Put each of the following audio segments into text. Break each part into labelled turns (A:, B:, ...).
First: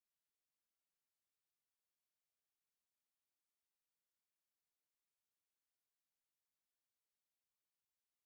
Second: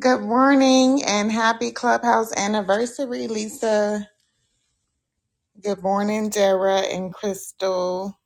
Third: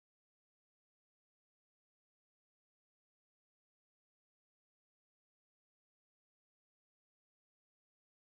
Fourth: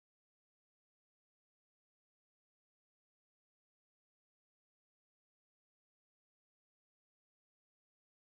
A: Good morning and happy clubhouse anniversary, Lisa. Good morning, Dara and Crystal.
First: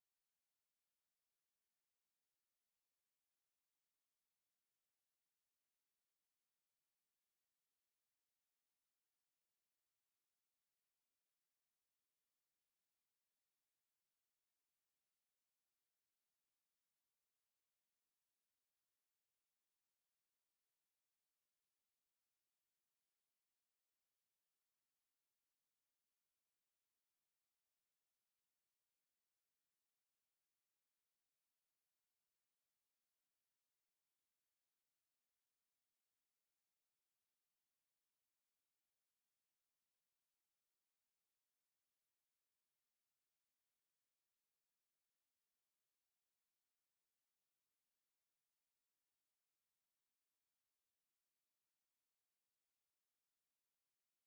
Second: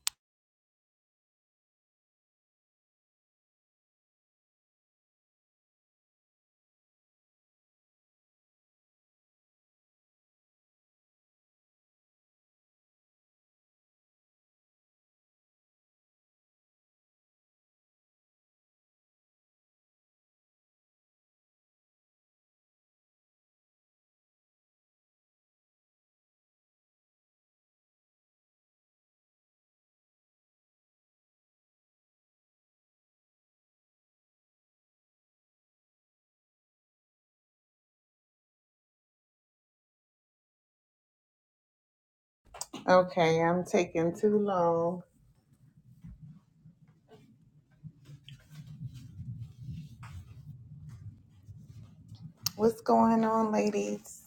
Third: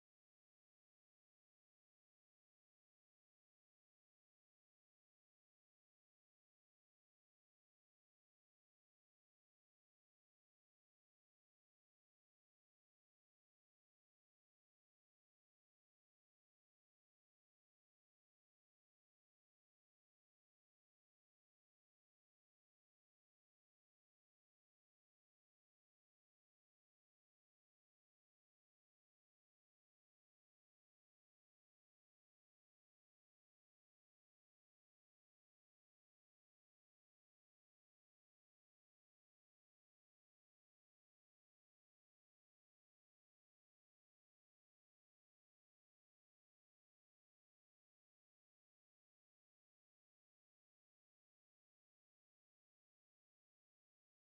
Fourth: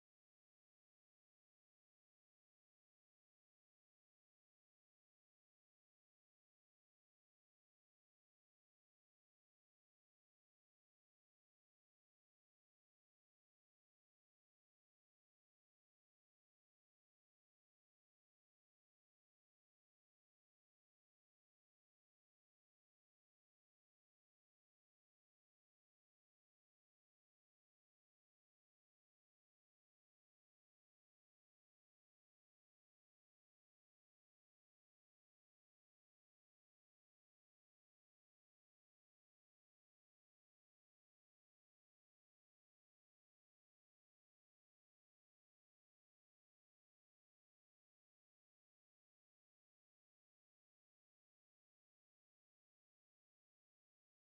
A: Okay, I'm taking too long. What's going on, ladies?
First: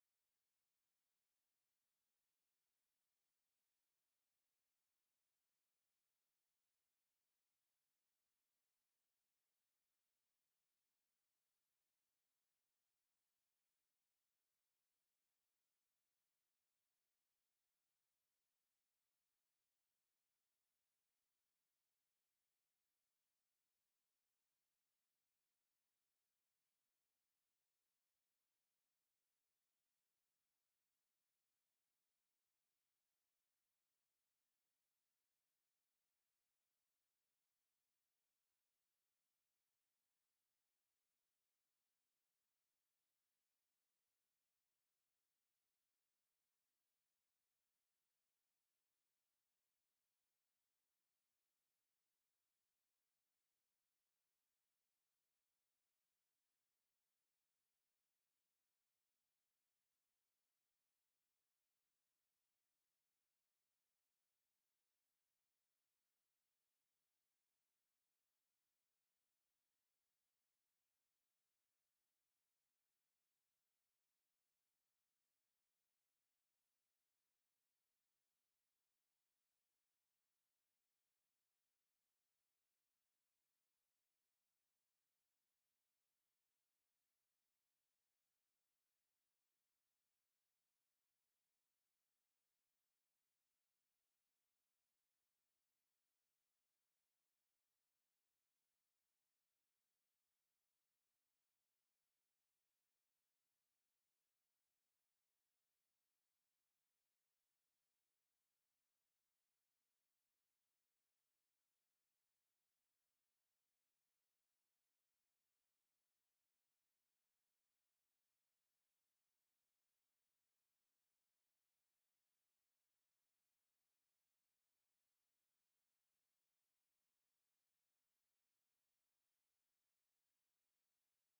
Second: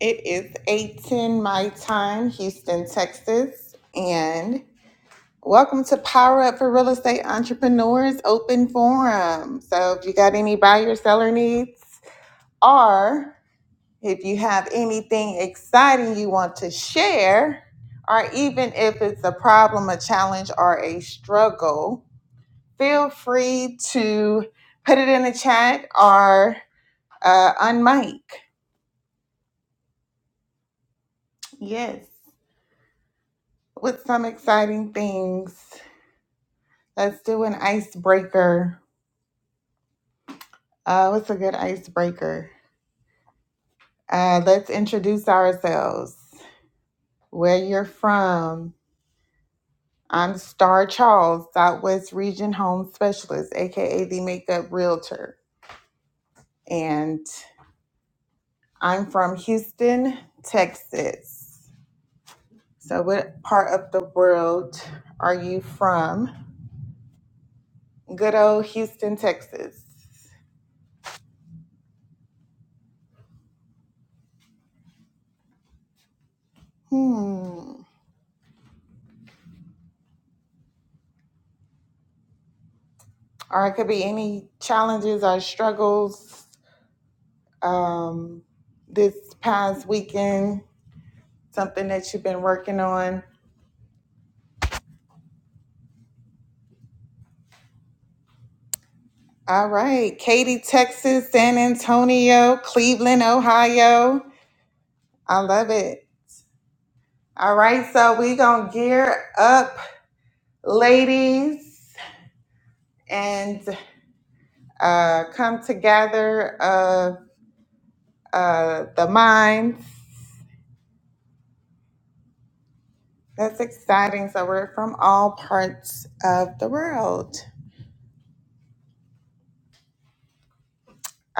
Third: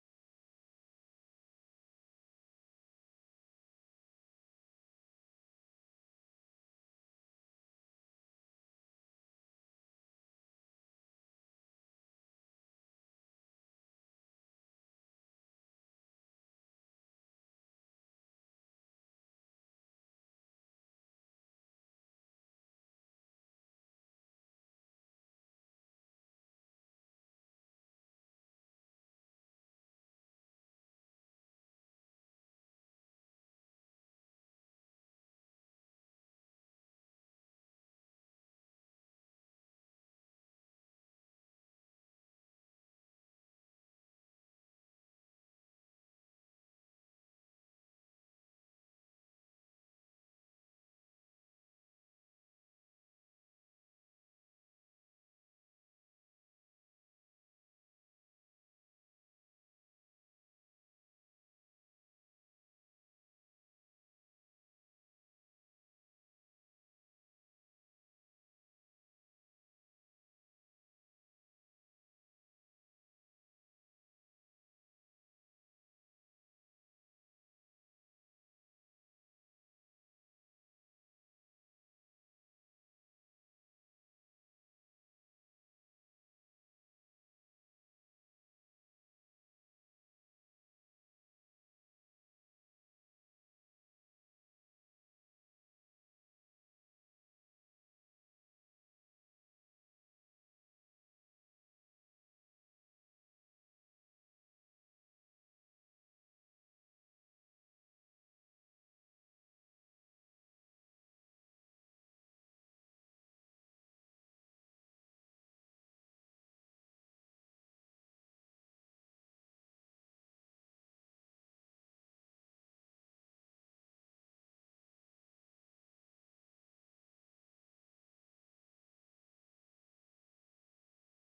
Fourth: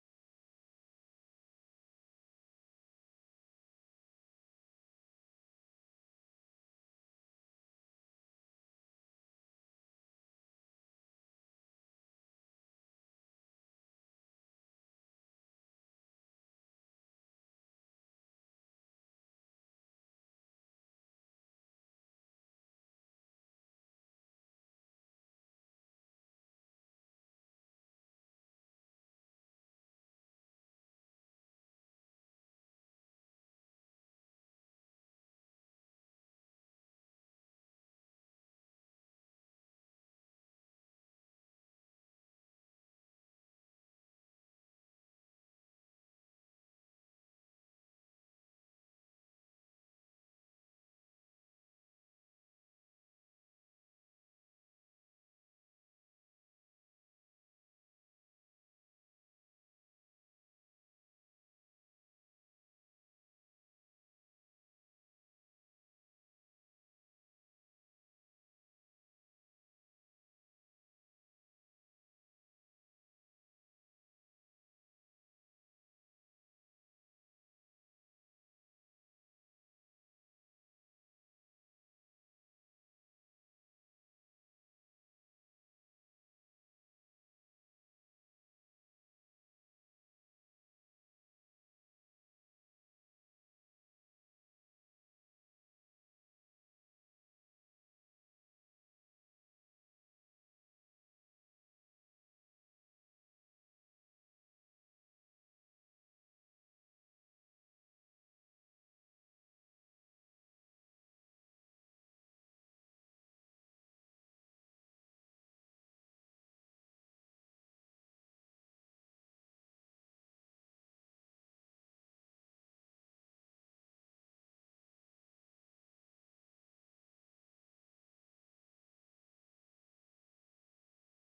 A: It is 8:10 my time, Houston, Texas, and welcome to Power Up for Real Estate Entrepreneurs Open Forum. So, if you got any buyer seller needs, or If you have anything exciting you want to share, or even if it's a problem, a challenge, or a struggle, feel free to put it in the chat or uh, on Yes, with some exciting things. Let's do an icebreaker. Uh, what's a good icebreaker? Uh, let's introduce ourselves, where you're from, I'm Star Charles, Southwest Region Home Specialist, aka the Makeup Realtor, and I'm from Houston, Texas. So, what part of the world are you from? Good old Houston, Texas. Hmm. Or it could be any challenges or struggles um, this past weekend, something that you've been working on All right. Katy, Texas, San Antonio, Cleveland, Ohio. I love it. All right. So we going to gear up, ladies, and uh, come together of uh, the minds. That's exciting. So we're from all parts of the world.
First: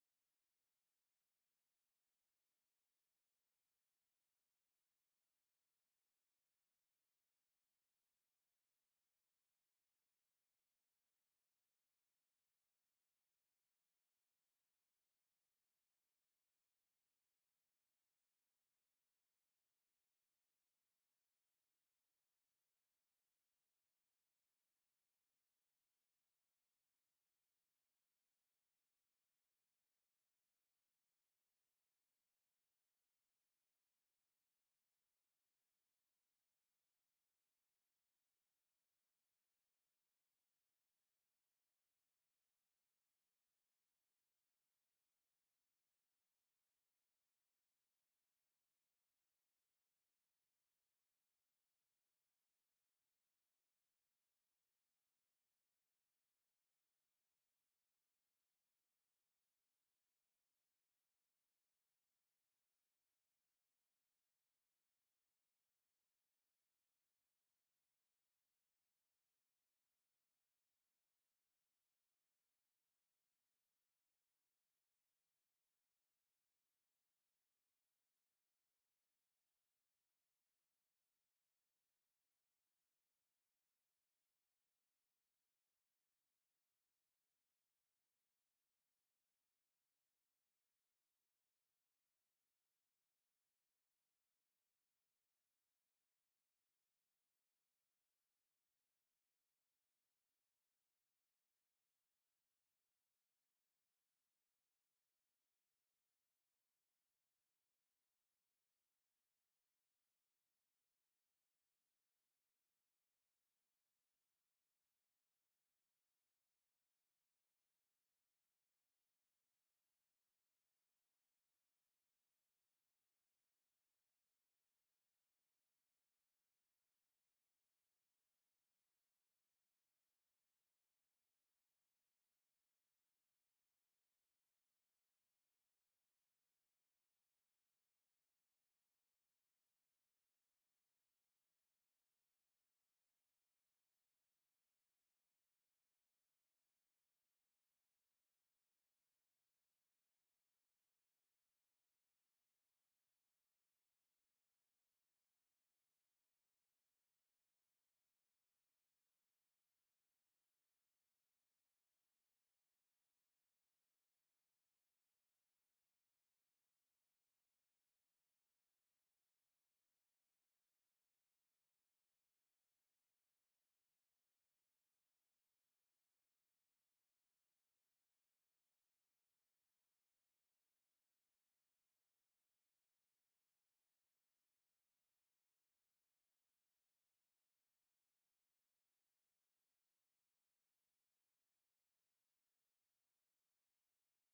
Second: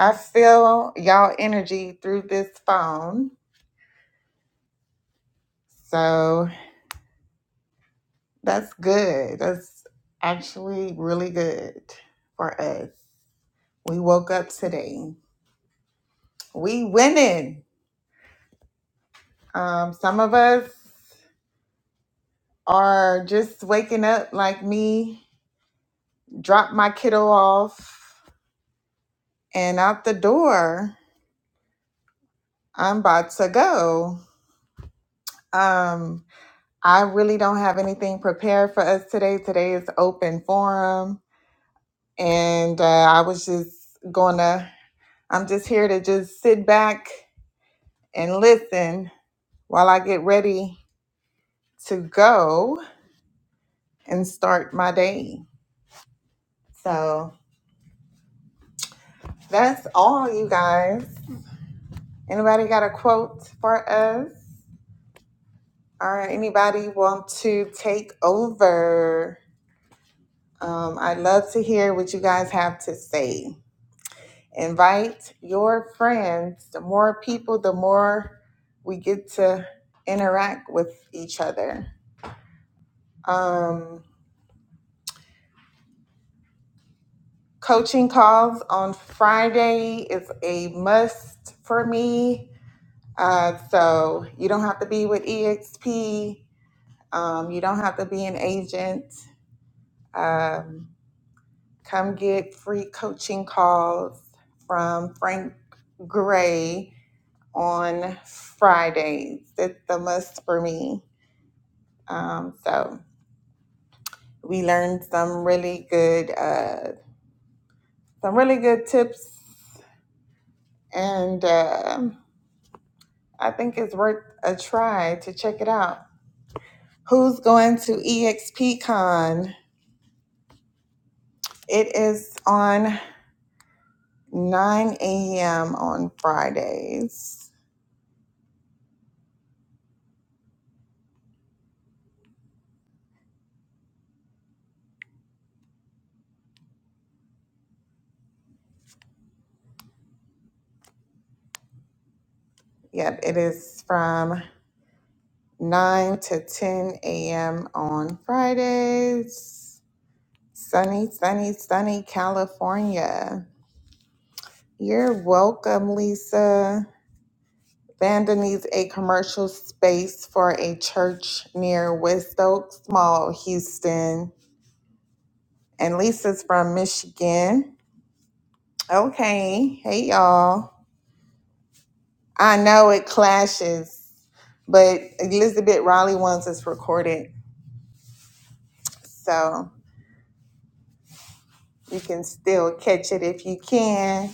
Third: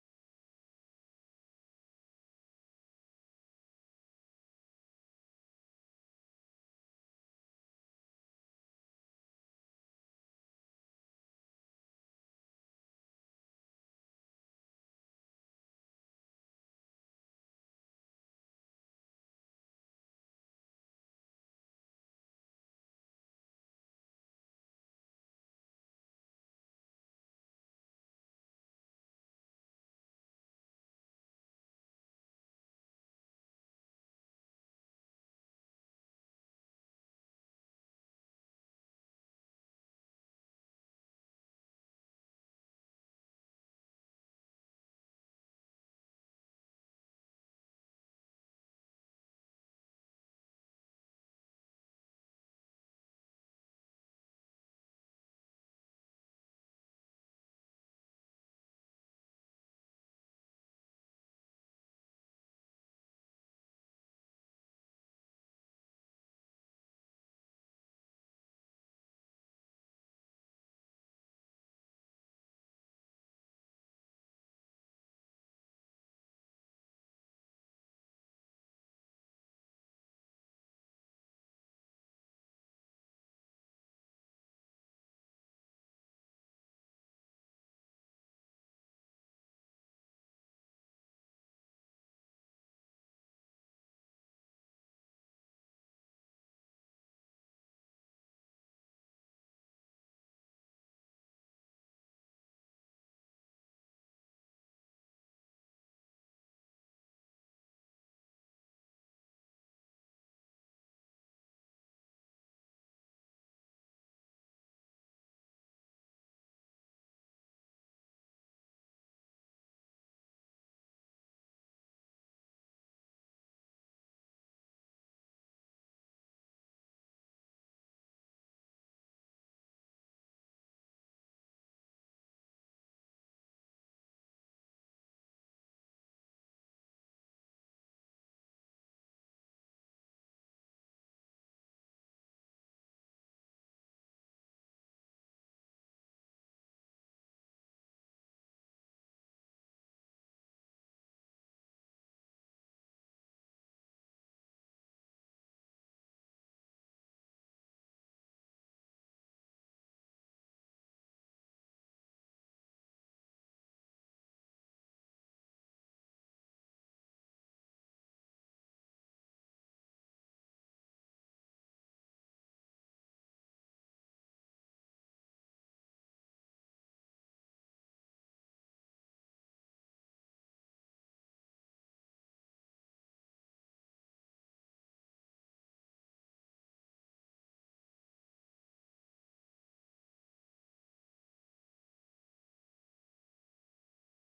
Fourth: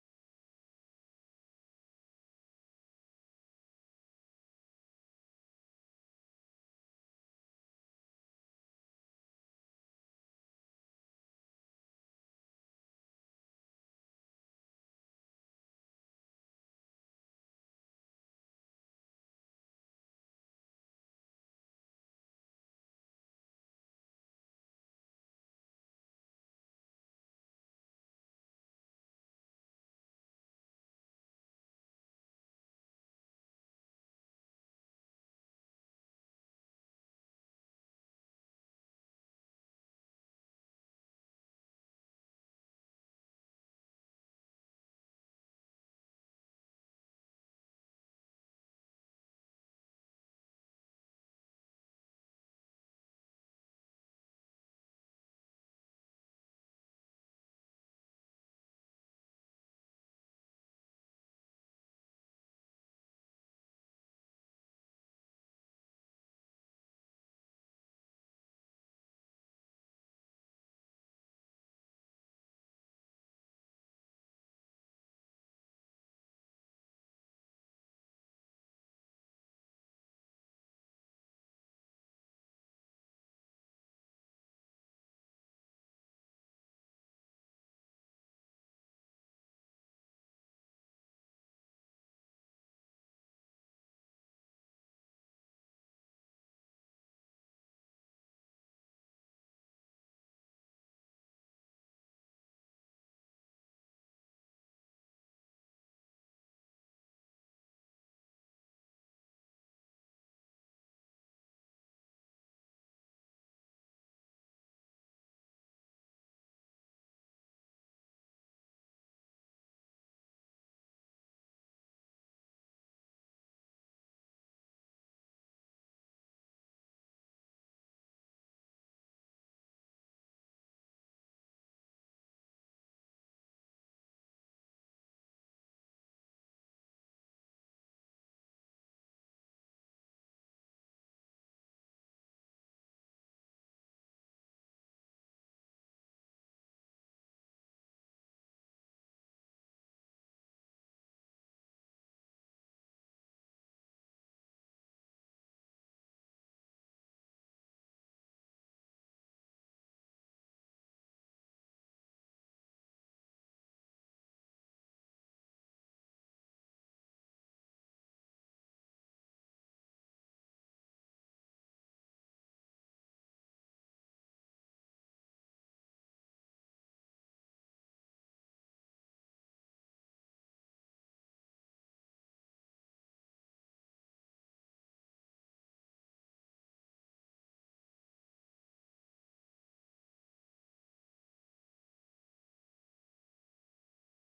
A: I feel y'all energy through this phone. So that's good. That's actually really good for us. We woke up today. We winning. Um, some of us are just waking up like me, drop my kiddo off and out the door. I'm about to go. Um, I really don't have anything prepared for us today. Today is open forum, and uh, I was just gonna, I'm just here to just sit back and listen while I get ready to go and start my day. So that's all, you guys. Anybody got a quote for us? Or anybody want to take over? Um, I'd love to hear what you guys have to say. Invite your friends. The more people, the more we get to interact with each other. Um, coaching calls on Friday is a must for me. Uh, so you don't have to be with EXP Um, you don't have to be an agent. Um, come get free coaching calls from Frank Gray on Fridays. That's the must for me. Um, so we learned some really good, uh, some really good tips, and um I think it's worth a try to check it out. Who's going to EXPCon? It is on. 9 a.m. on Fridays. Yep, it is from 9 to 10 a.m. on Fridays. Sunny, sunny, sunny California. You're welcome, Lisa. Vanda needs a commercial space for a church near West Oaks Mall, Houston. And Lisa's from Michigan. Okay. Hey, y'all. I know it clashes, but Elizabeth Raleigh wants us recorded, so you can still catch it if you can.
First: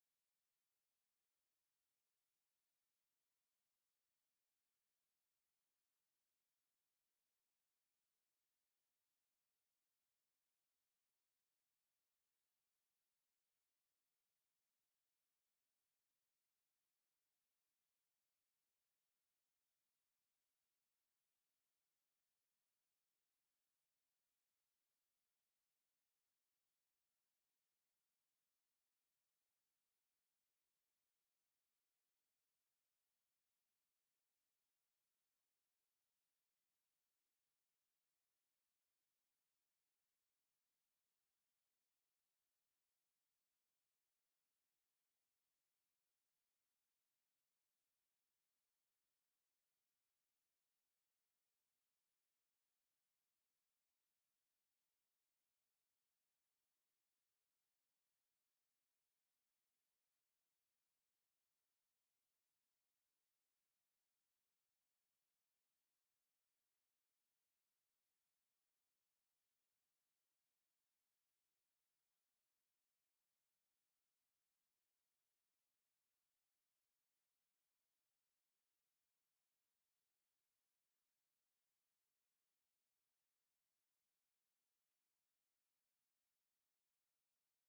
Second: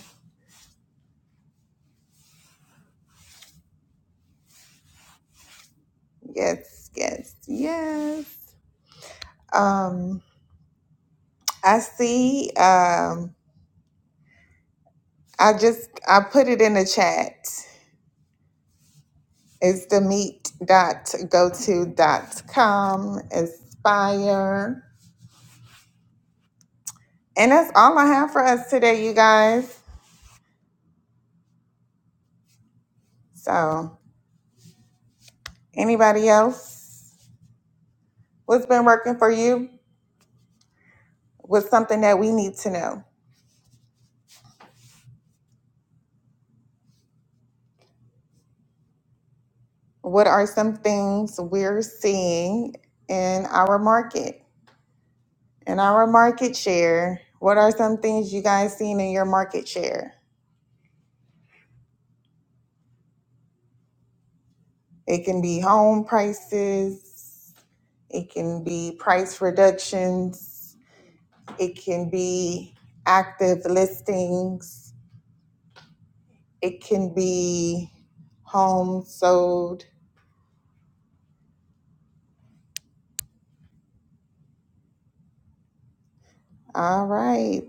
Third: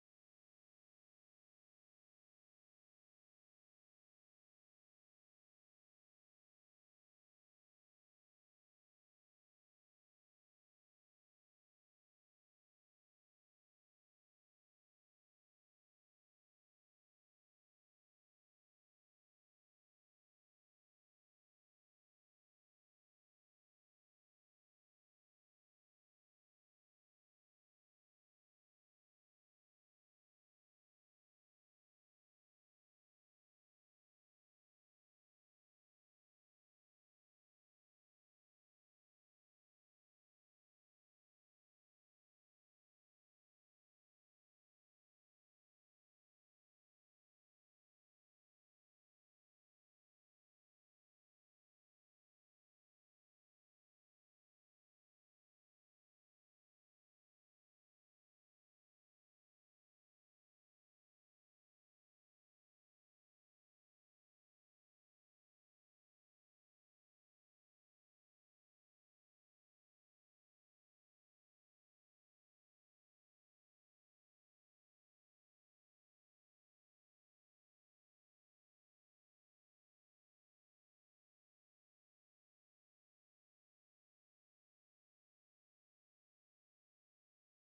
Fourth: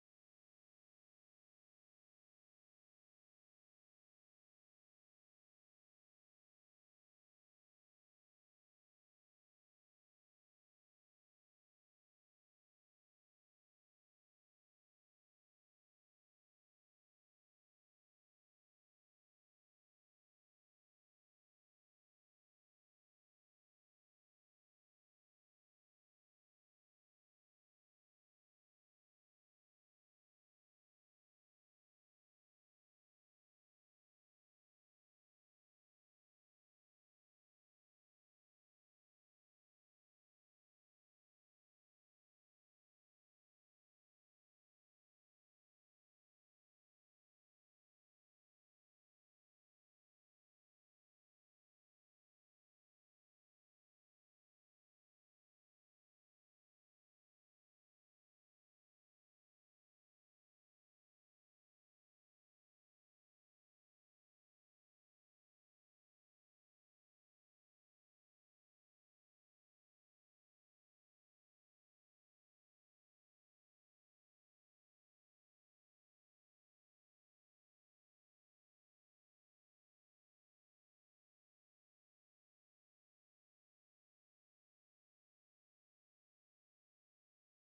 A: Yes, yes, yes. Um, I see. Um, I just I put it in the chat. It's the meet dot go to dot com. Aspire. And that's all I have for us today, you guys. So anybody else? What's been working for you? Was something that we need to know. What are some things we're seeing in our market, in our market share? What are some things you guys seeing in your market share? It can be home prices, it can be price reductions, it can be active listings, it can be homes sold. All right.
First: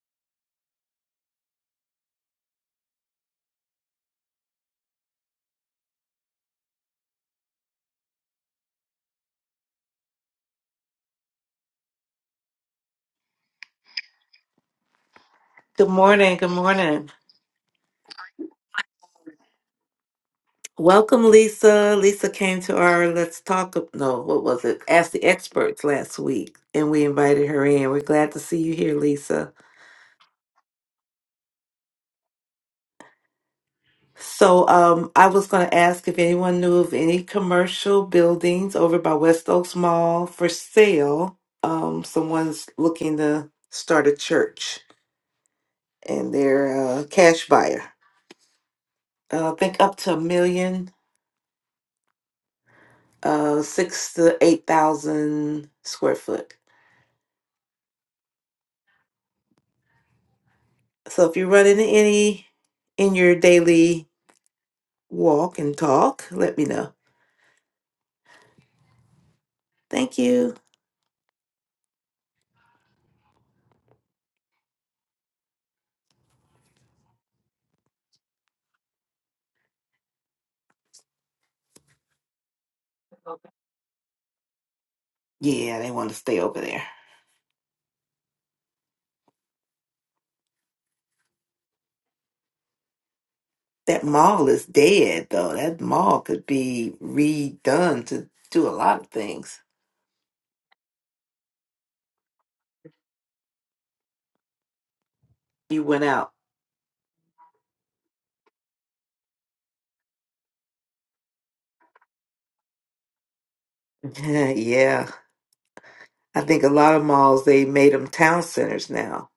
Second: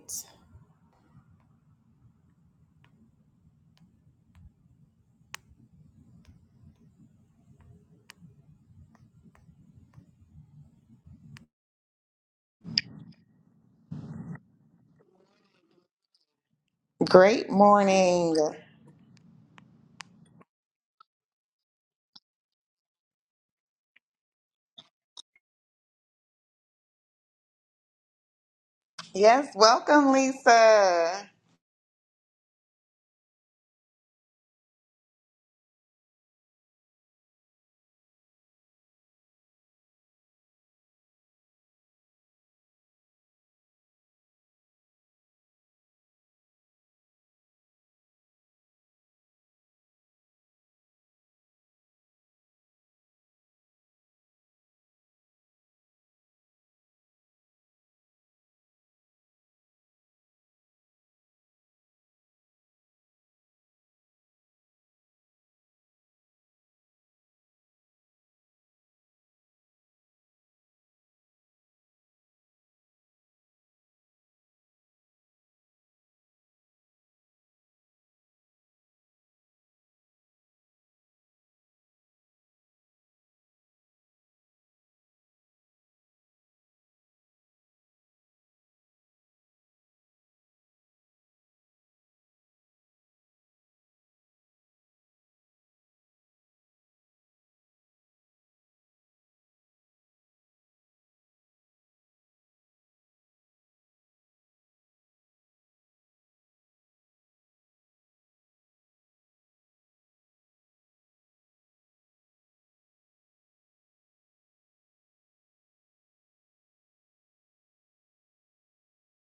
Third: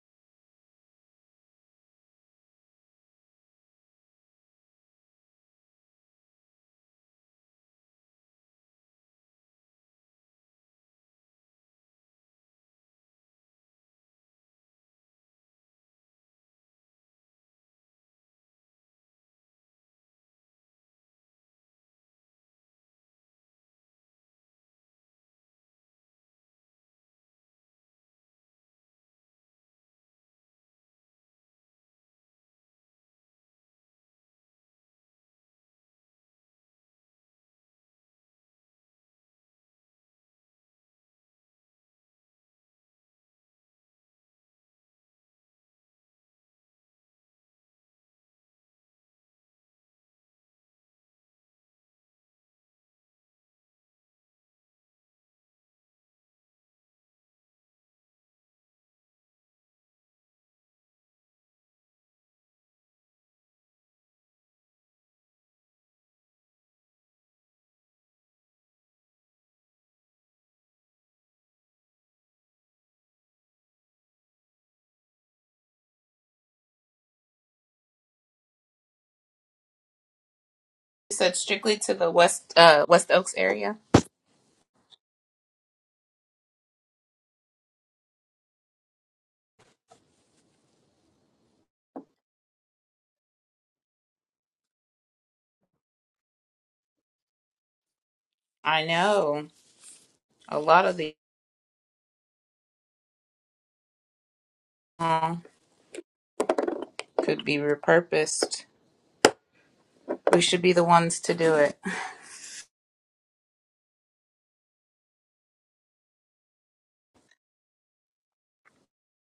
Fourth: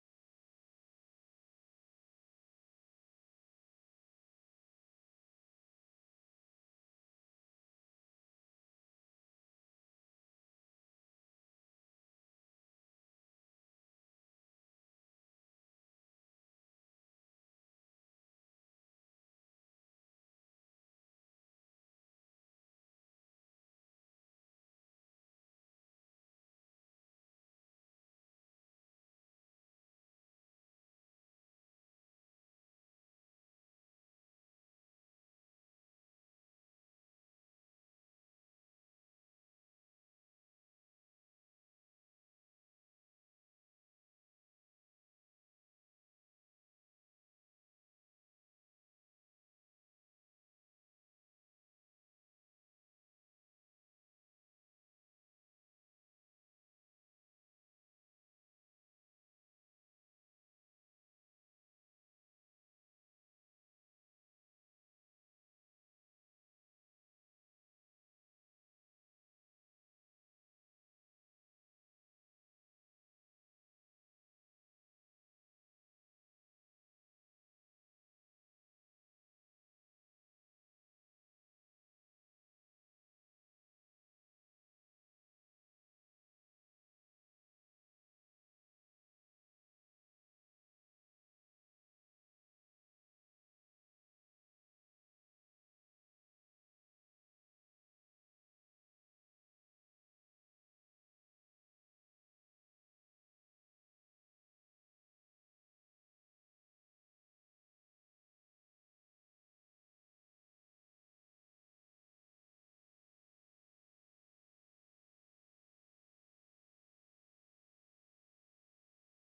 B: Good morning. Good morning.
A: Great morning.
B: Welcome, Lisa. Lisa came to our Let's Talk. No, what was it? Ask the Experts last week, and we invited her in. We're glad to see you here, Lisa.
A: Yes, welcome, Lisa.
B: So, um, I was going to ask if anyone knew of any commercial buildings over by West Oaks Mall for sale. Um, someone's looking to start a church, and they're a cash buyer. Uh, I think up to a million, uh, six to eight thousand square foot. So if you run into any in your daily walk and talk, let me know. Thank you.
C: said strictly to the West uh, West Oaks area.
B: Yeah, they want to stay over there. That mall is dead though. That mall could be redone to do a
C: I
B: lot of
C: know
B: things.
C: a lot of the uh,
B: You went out.
C: could be repurposed. We should be the ones to do it.
B: yeah. I think a lot of malls they made them town centers now.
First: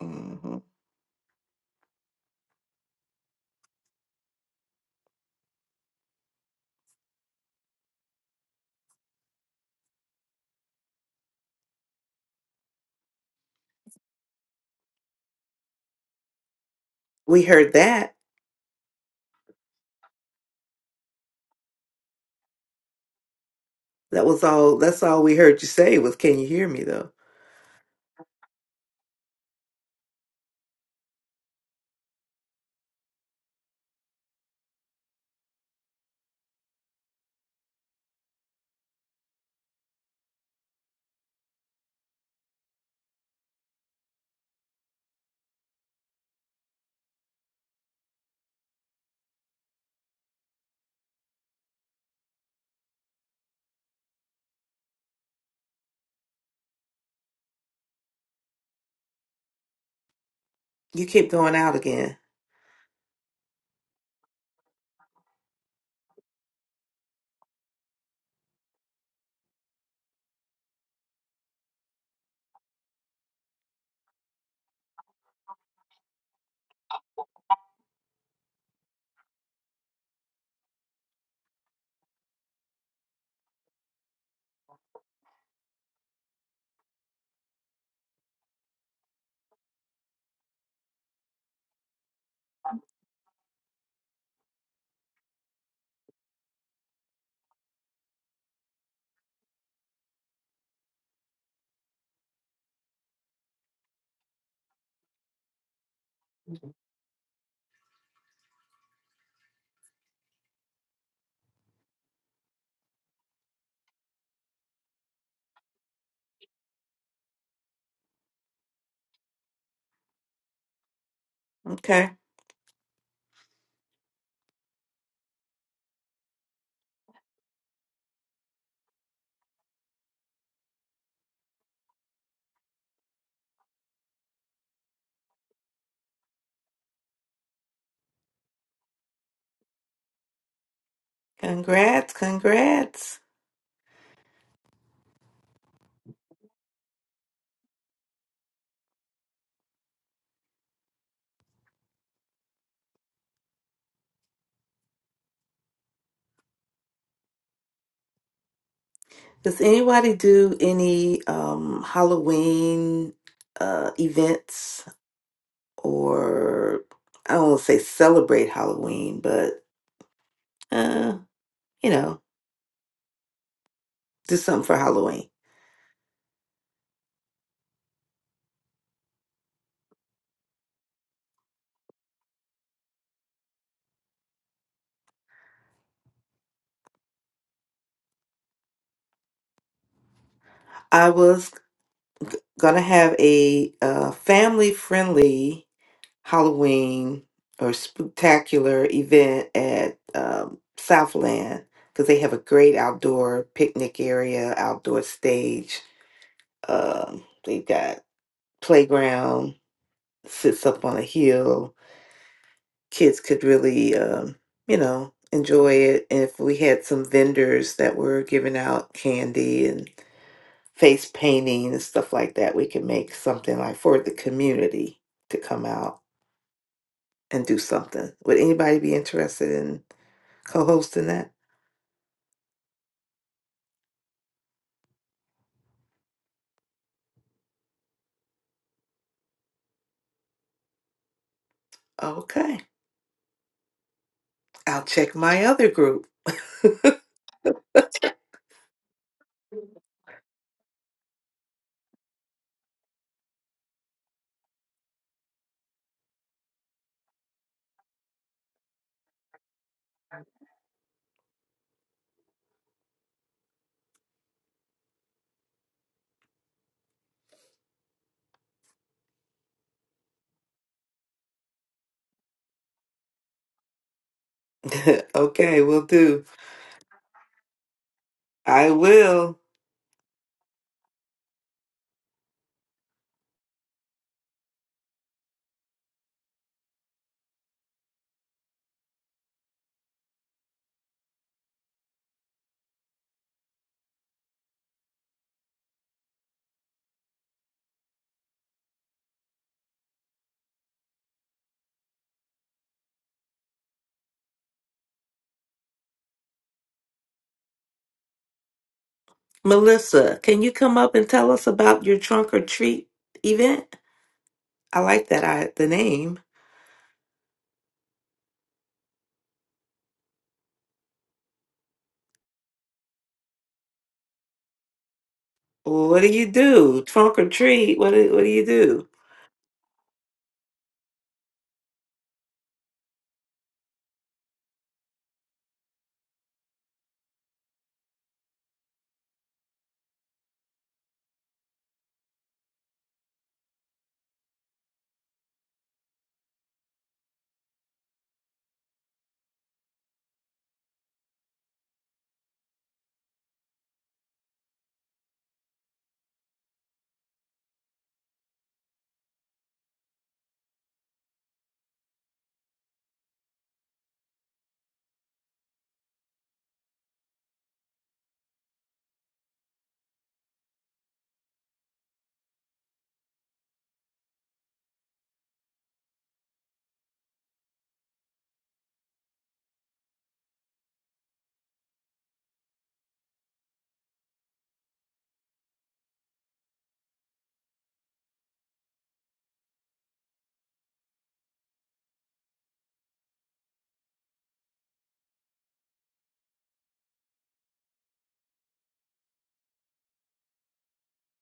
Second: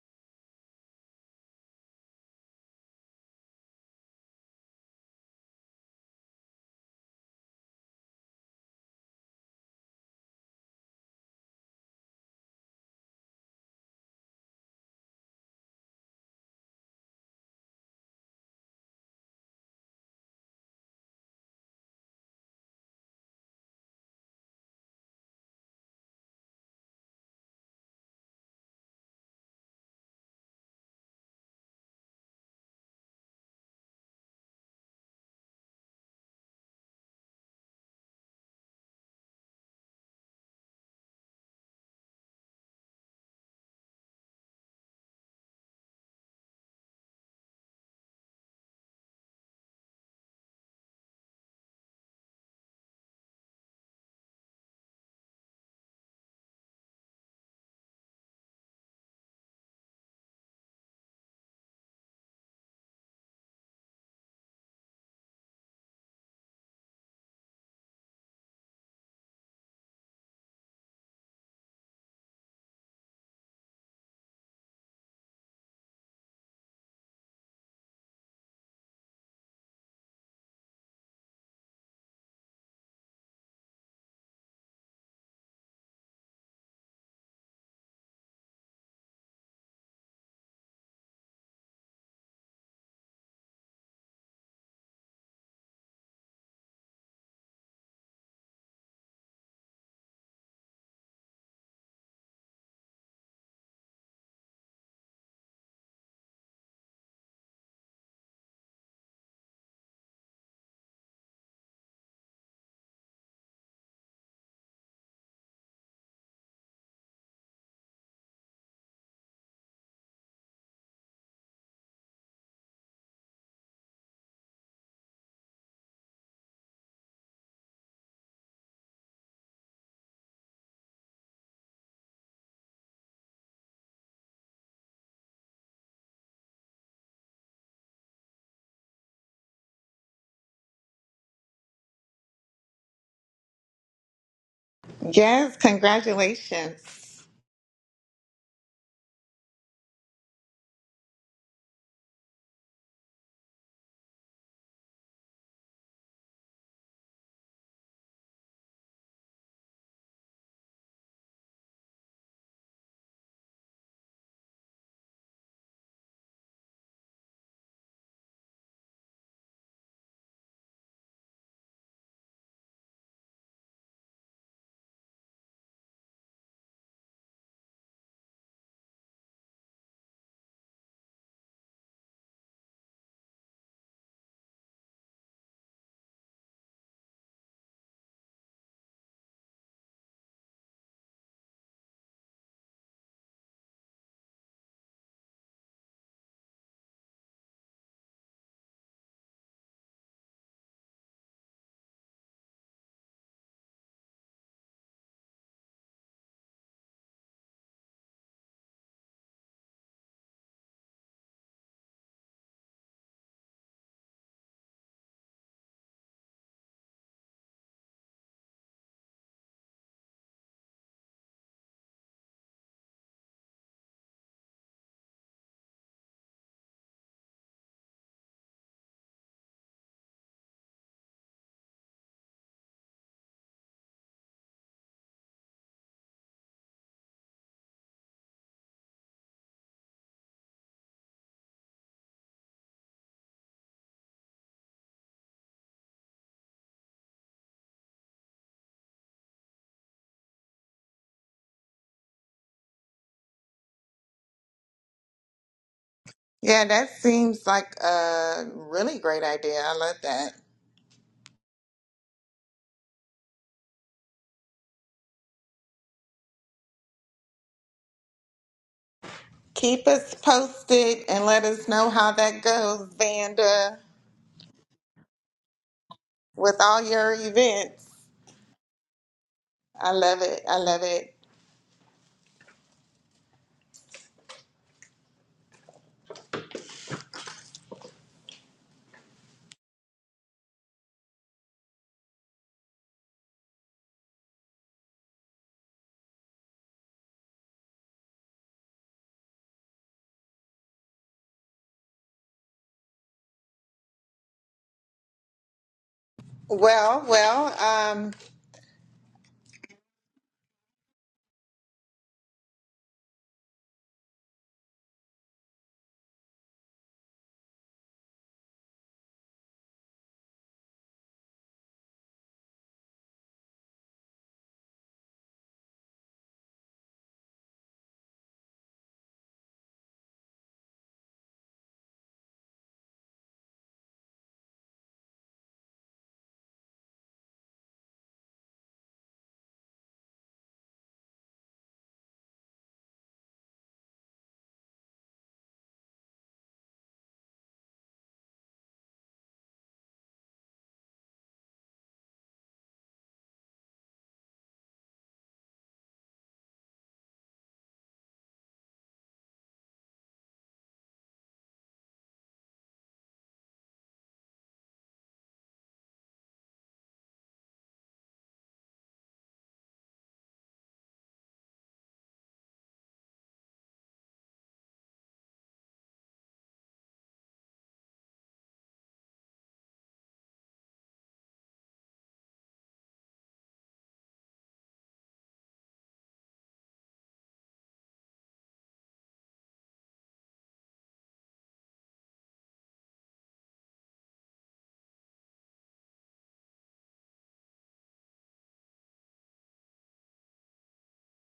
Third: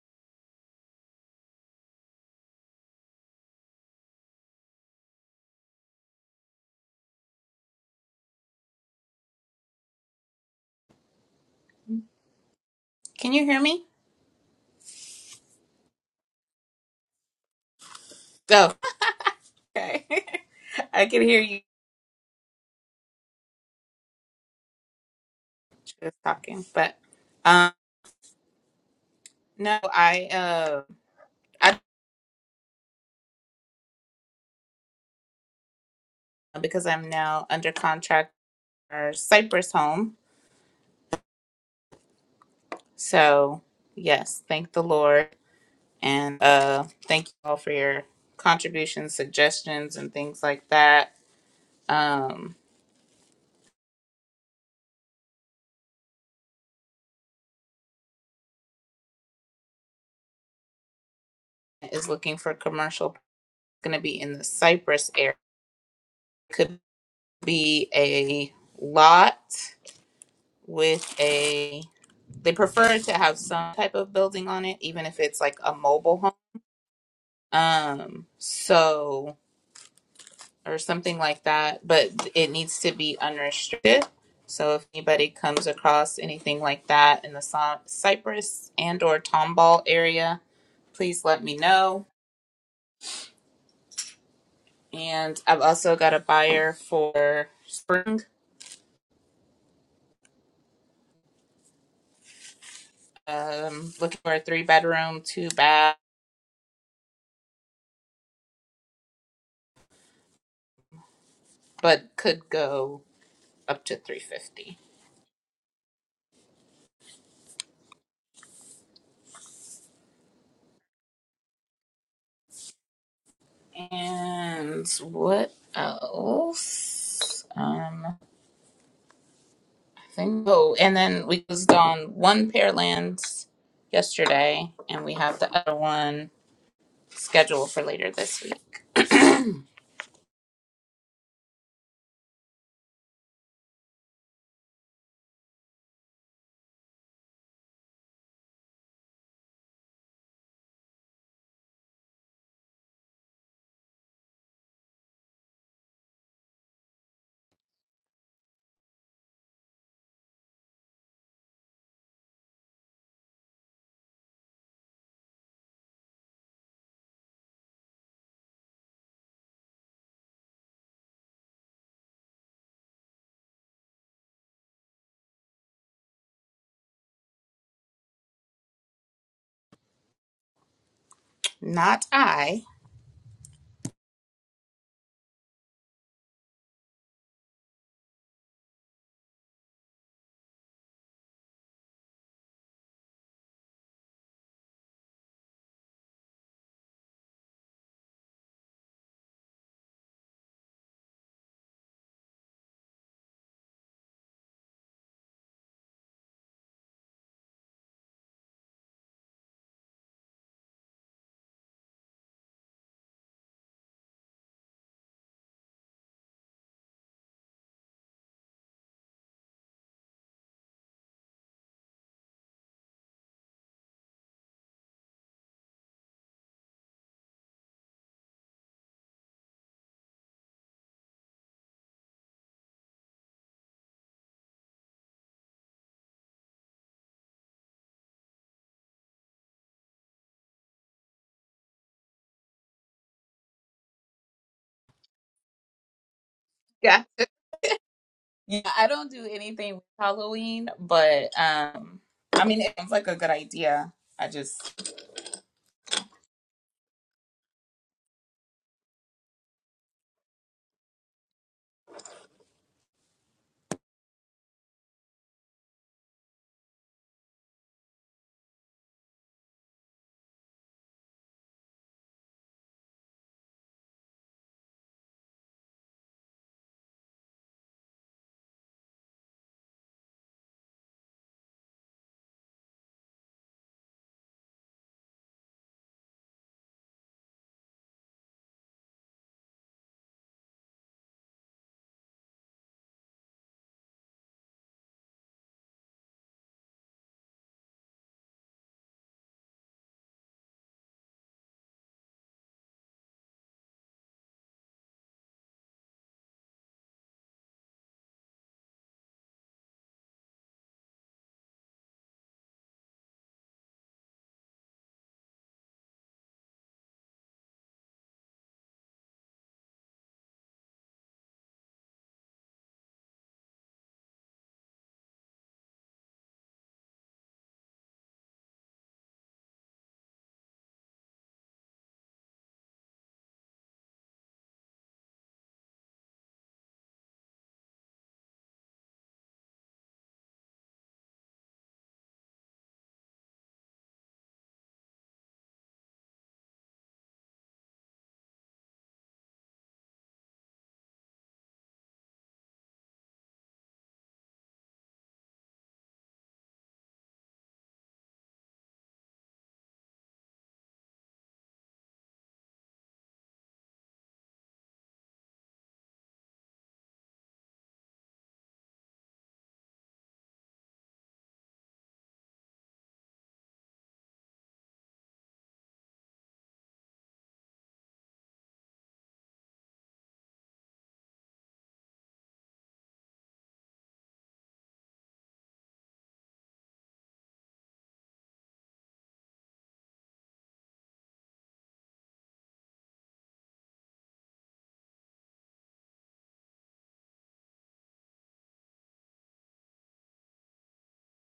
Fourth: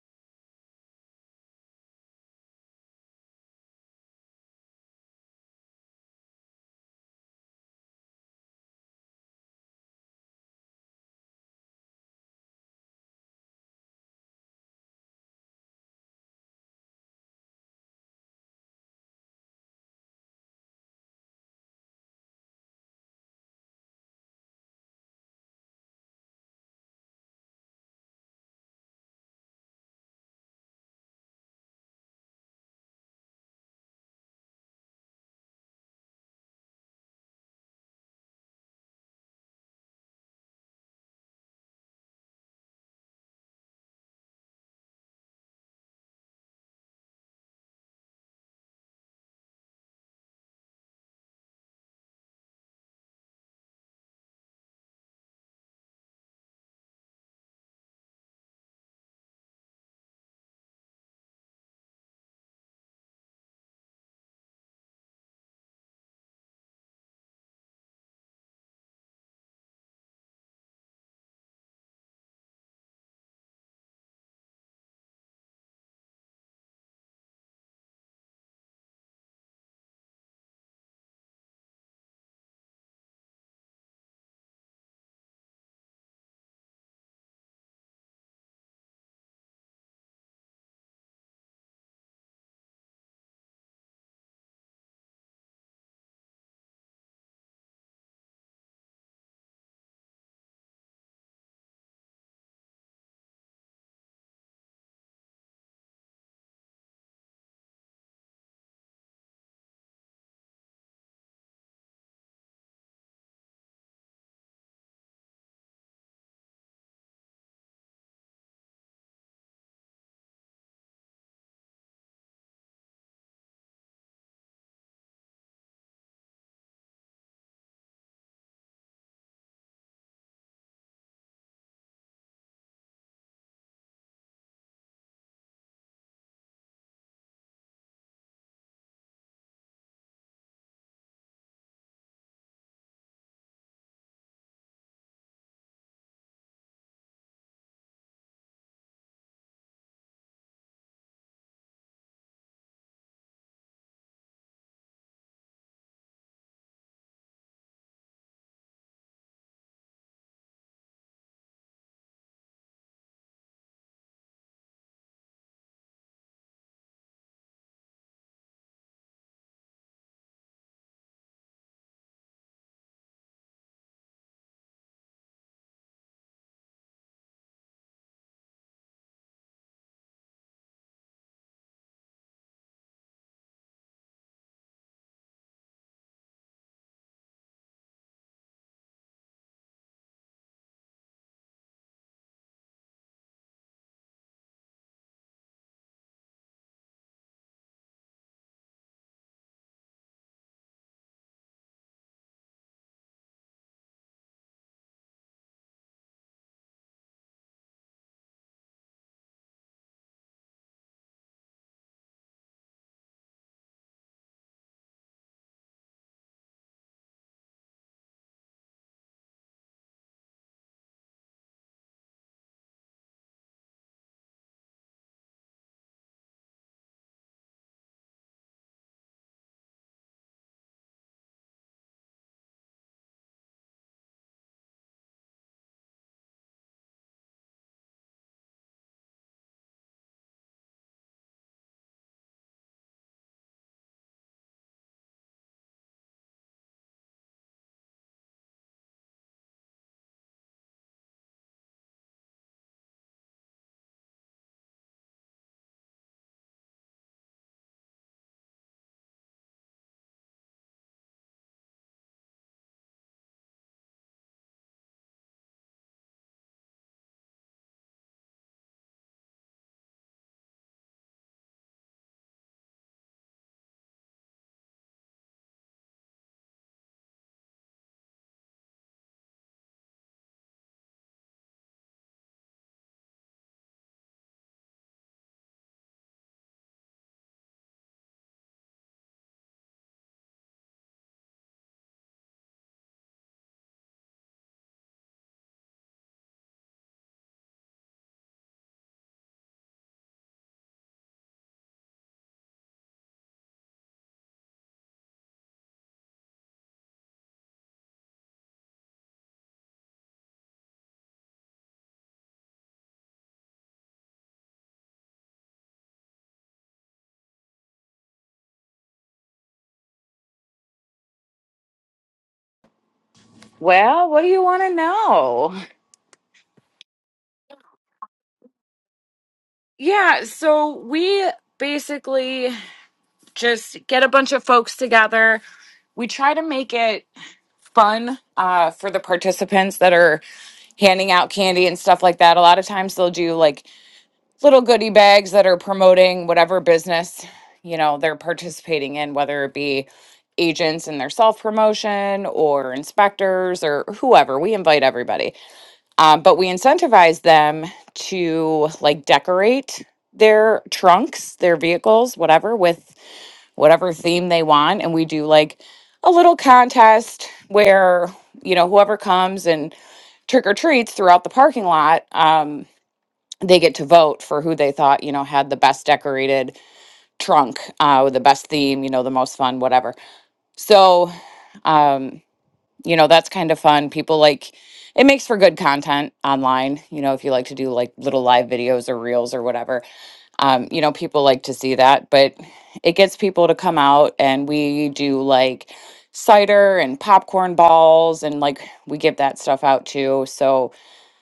B: hmm
C: Can you hear me?
B: We heard that.
C: Oh, okay. I can hear you
B: That was all. That's all we heard you say
C: just
B: was, "Can you
C: talking,
B: hear me?"
C: but
B: Though
C: um, no, I uh, I because I'm now under contract for Cypress Home. So yes, thank the Lord, and uh, thank you all for your contributions, suggestions, and things like that. Um,
B: you keep going out
C: is
B: again.
C: looking for commercial going to be in the Cypress area. Could be a lot with a they prefer to have some type of building on it even if it's like a mobile home. Um so or something like that, but it needs to be unrestricted. So if anybody comes across anything like that in the Cy- Cypress and or Tomball area, please let me know. And I've also got a buyer for Spring um looking for a three bedroom two bath but could go up to 350
B: Okay.
C: and what else um I think oh and then we closed on one pair of lands yesterday and we have the other one scheduled for later this week
B: Congrats. Congrats.
A: Yes, congratulations.
B: Does anybody do any um Halloween uh events or I don't want to say celebrate Halloween, but uh, you know, do something for Halloween.
C: not i
B: I was gonna have a uh, family-friendly Halloween or spectacular event at um, Southland because they have a great outdoor picnic area, outdoor stage. Um, they've got playground, sits up on a hill. Kids could really, um, you know, enjoy it. And if we had some vendors that were giving out candy and. face painting and stuff like that. We can make something like for the community to come out and do something. Would anybody be interested in co hosting that? Okay. I'll check my other group.
C: yeah yeah i don't do anything with halloween but um i mean it sounds like a good idea i just
A: Yeah, that seems like a really great idea. I love that. Keep us posted and let us know how that goes, Vanda,
B: okay, we'll do.
A: with all your events.
B: I will.
A: I love it. I love it. Well, well, um,
B: Melissa, can you come up and tell us about your trunk or treat event? I like that I the name.
D: Well, what do you want to know?
B: What do you do? Trunk or treat? What do, what do you do?
D: Yeah, so we basically just get a bunch of folks together. We try to make it fun uh, for the participants that are handing out candy and stuff like that. A lot of times they'll do like little goodie bags that are promoting whatever business, you know, they're participating in, whether it be agents and their self promotion or inspectors or whoever. We invite everybody. um, but we incentivize them to like decorate their trunks their vehicles whatever with whatever theme they want and we do like a little contest where you know whoever comes and trick or treats throughout the parking lot um, they get to vote for who they thought you know had the best decorated trunk uh, with the best theme you know the most fun whatever so um, you know that's kind of fun people like it makes for good content online you know if you like to do like little live videos or reels or whatever um you know people like to see that but it gets people to come out and we do like cider and popcorn balls and like we give that stuff out too so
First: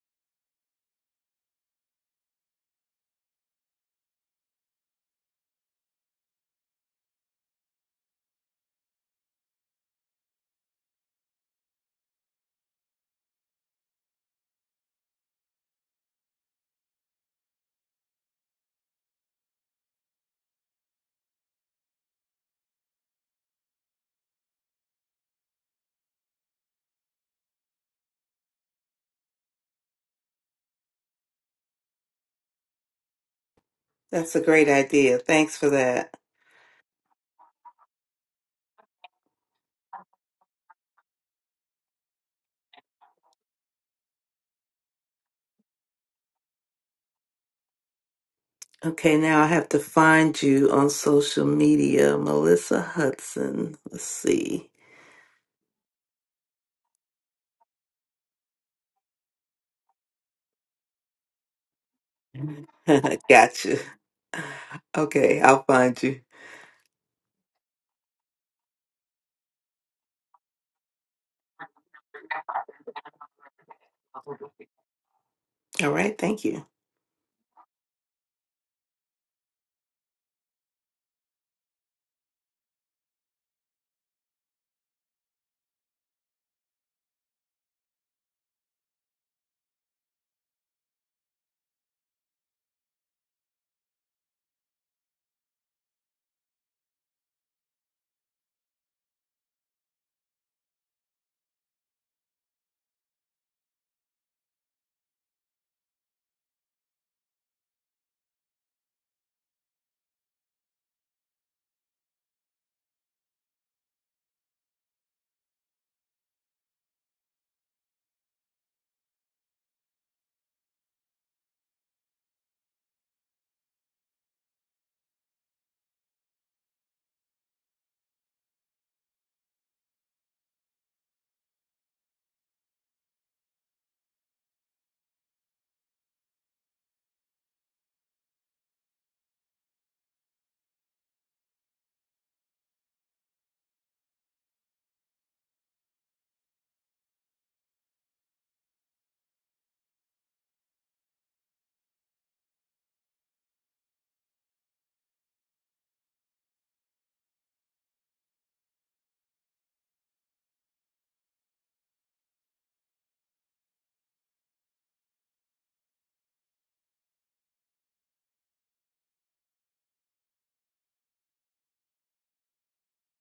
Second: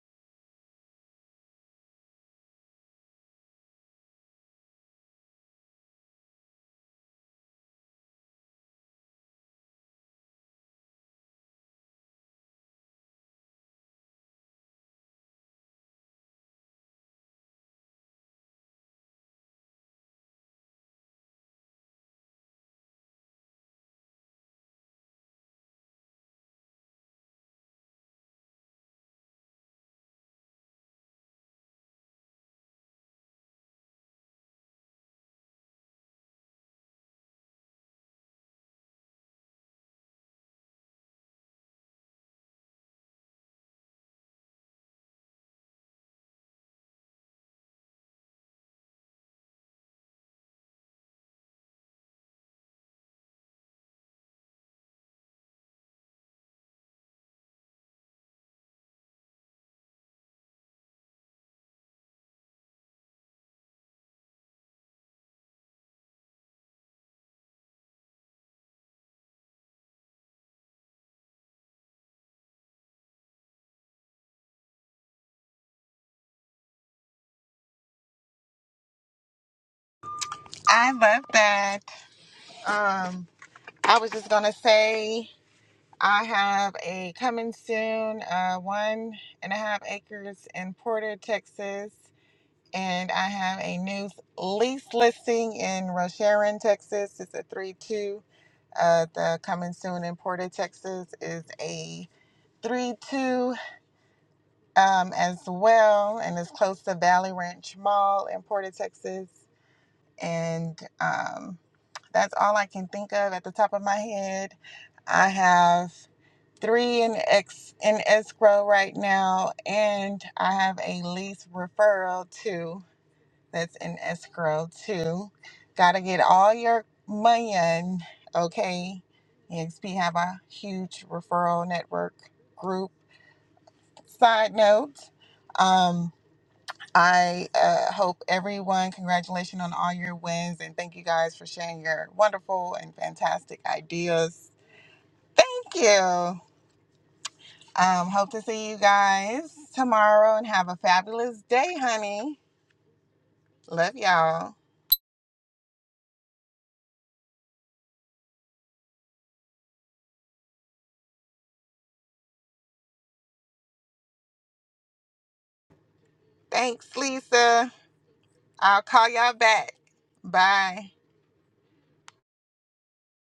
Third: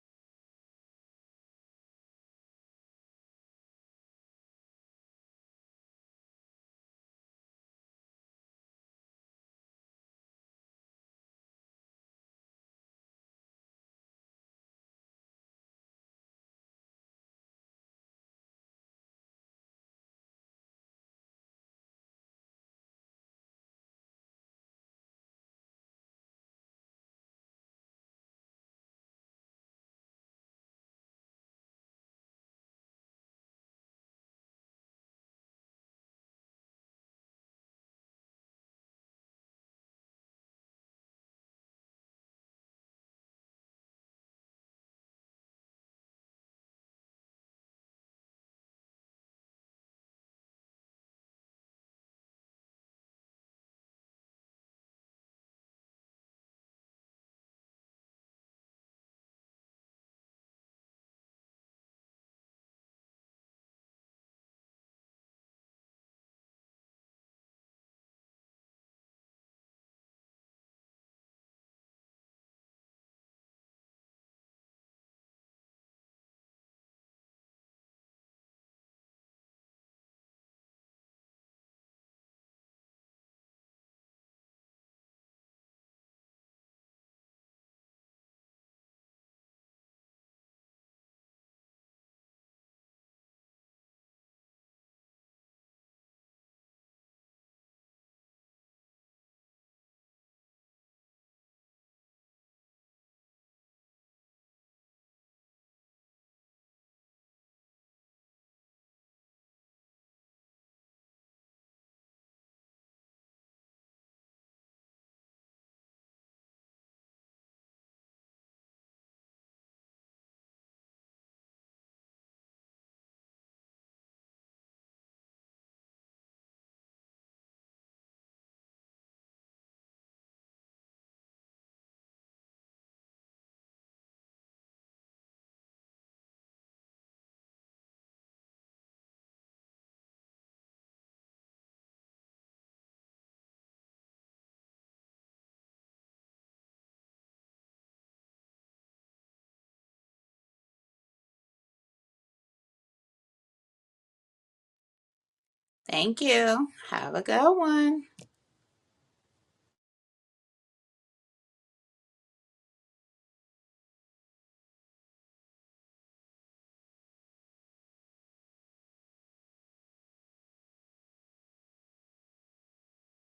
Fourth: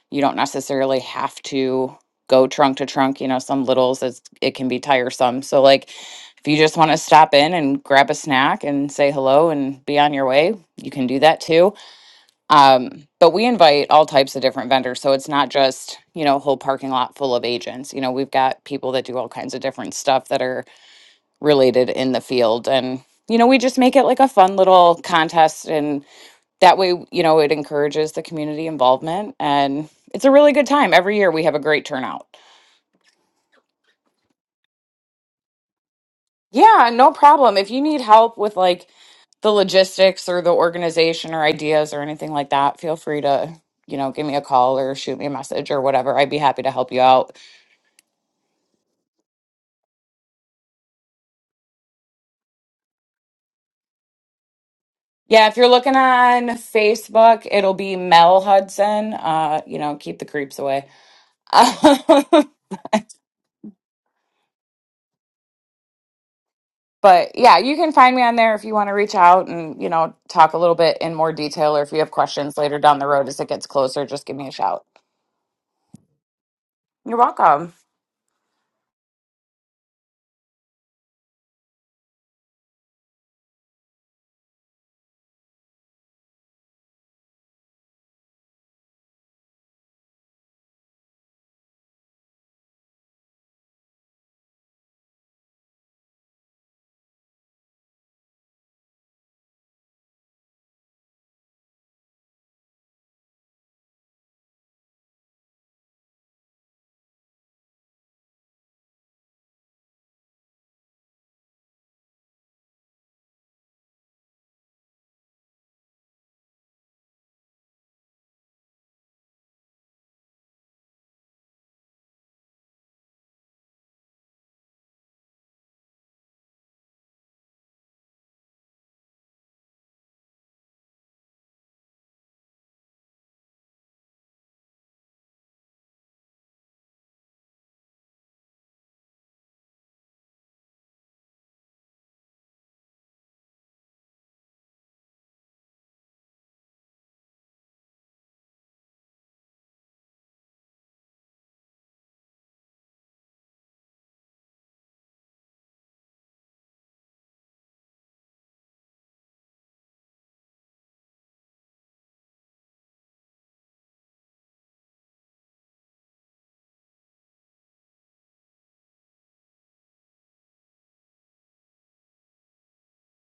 D: you don't necessarily have to go trunk to trunk you know some littles it's, it can be tiresome so like if you just want to stop in and grab a snack and say hello and be on your way you can do that too um, but we invite all types of different vendors. So it's not just, you know, a whole parking lot full of agents. You know, we've got people that do all kinds of different stuff that are related in the field. And, you know, we just make it like a fun little contest. And that way, you know, it encourages the community involvement. And it's a really good time. Every year we have a great turnout.
B: That's a great idea. Thanks for that.
D: Yeah, no problem. If you need help with like the logistics or the organization or ideas or anything like that, feel free to, you know, give me a call or shoot me a message or whatever. I'd be happy to help you out.
B: Okay, now I have to find you on social media, Melissa Hudson. Let's see.
D: Yeah, if you're looking on Facebook, it'll be Mel Hudson. Uh, you know, keep the creeps away.
B: Gotcha. Okay, I'll find you.
D: But yeah, you can find me on there if you want to reach out and, you know, talk a little bit in more detail or if you have questions later down the road as it gets closer, just give me a shout.
B: All right, thank you.
D: You're welcome.
A: I love that. Um, I was just gonna say I have a coming soon, uh, one and a half acres in Porter, Texas. and I have a new lease listing in Rocheron, Texas. It's a 3 2. Uh, the coming soon in Porter, Texas is a 3 2 um, as well, and it's close to Valley Ranch Mall in Porter, Texas. And um, that's all I can think of at the top of my head. I have three in ex in escrow right now, and I have a lease referral too that's in escrow too. Gotta get all your money in, okay? EXP have a huge referral network group. Side note, um, I uh, hope everyone, congratulations on all your wins and thank you guys for sharing your wonderful and fantastic ideas. Thank you. Um, hope to see you guys tomorrow and have a fabulous day, honey. Love y'all.
C: thank you have a good one
A: Thanks, Lisa. I'll call y'all back. Bye.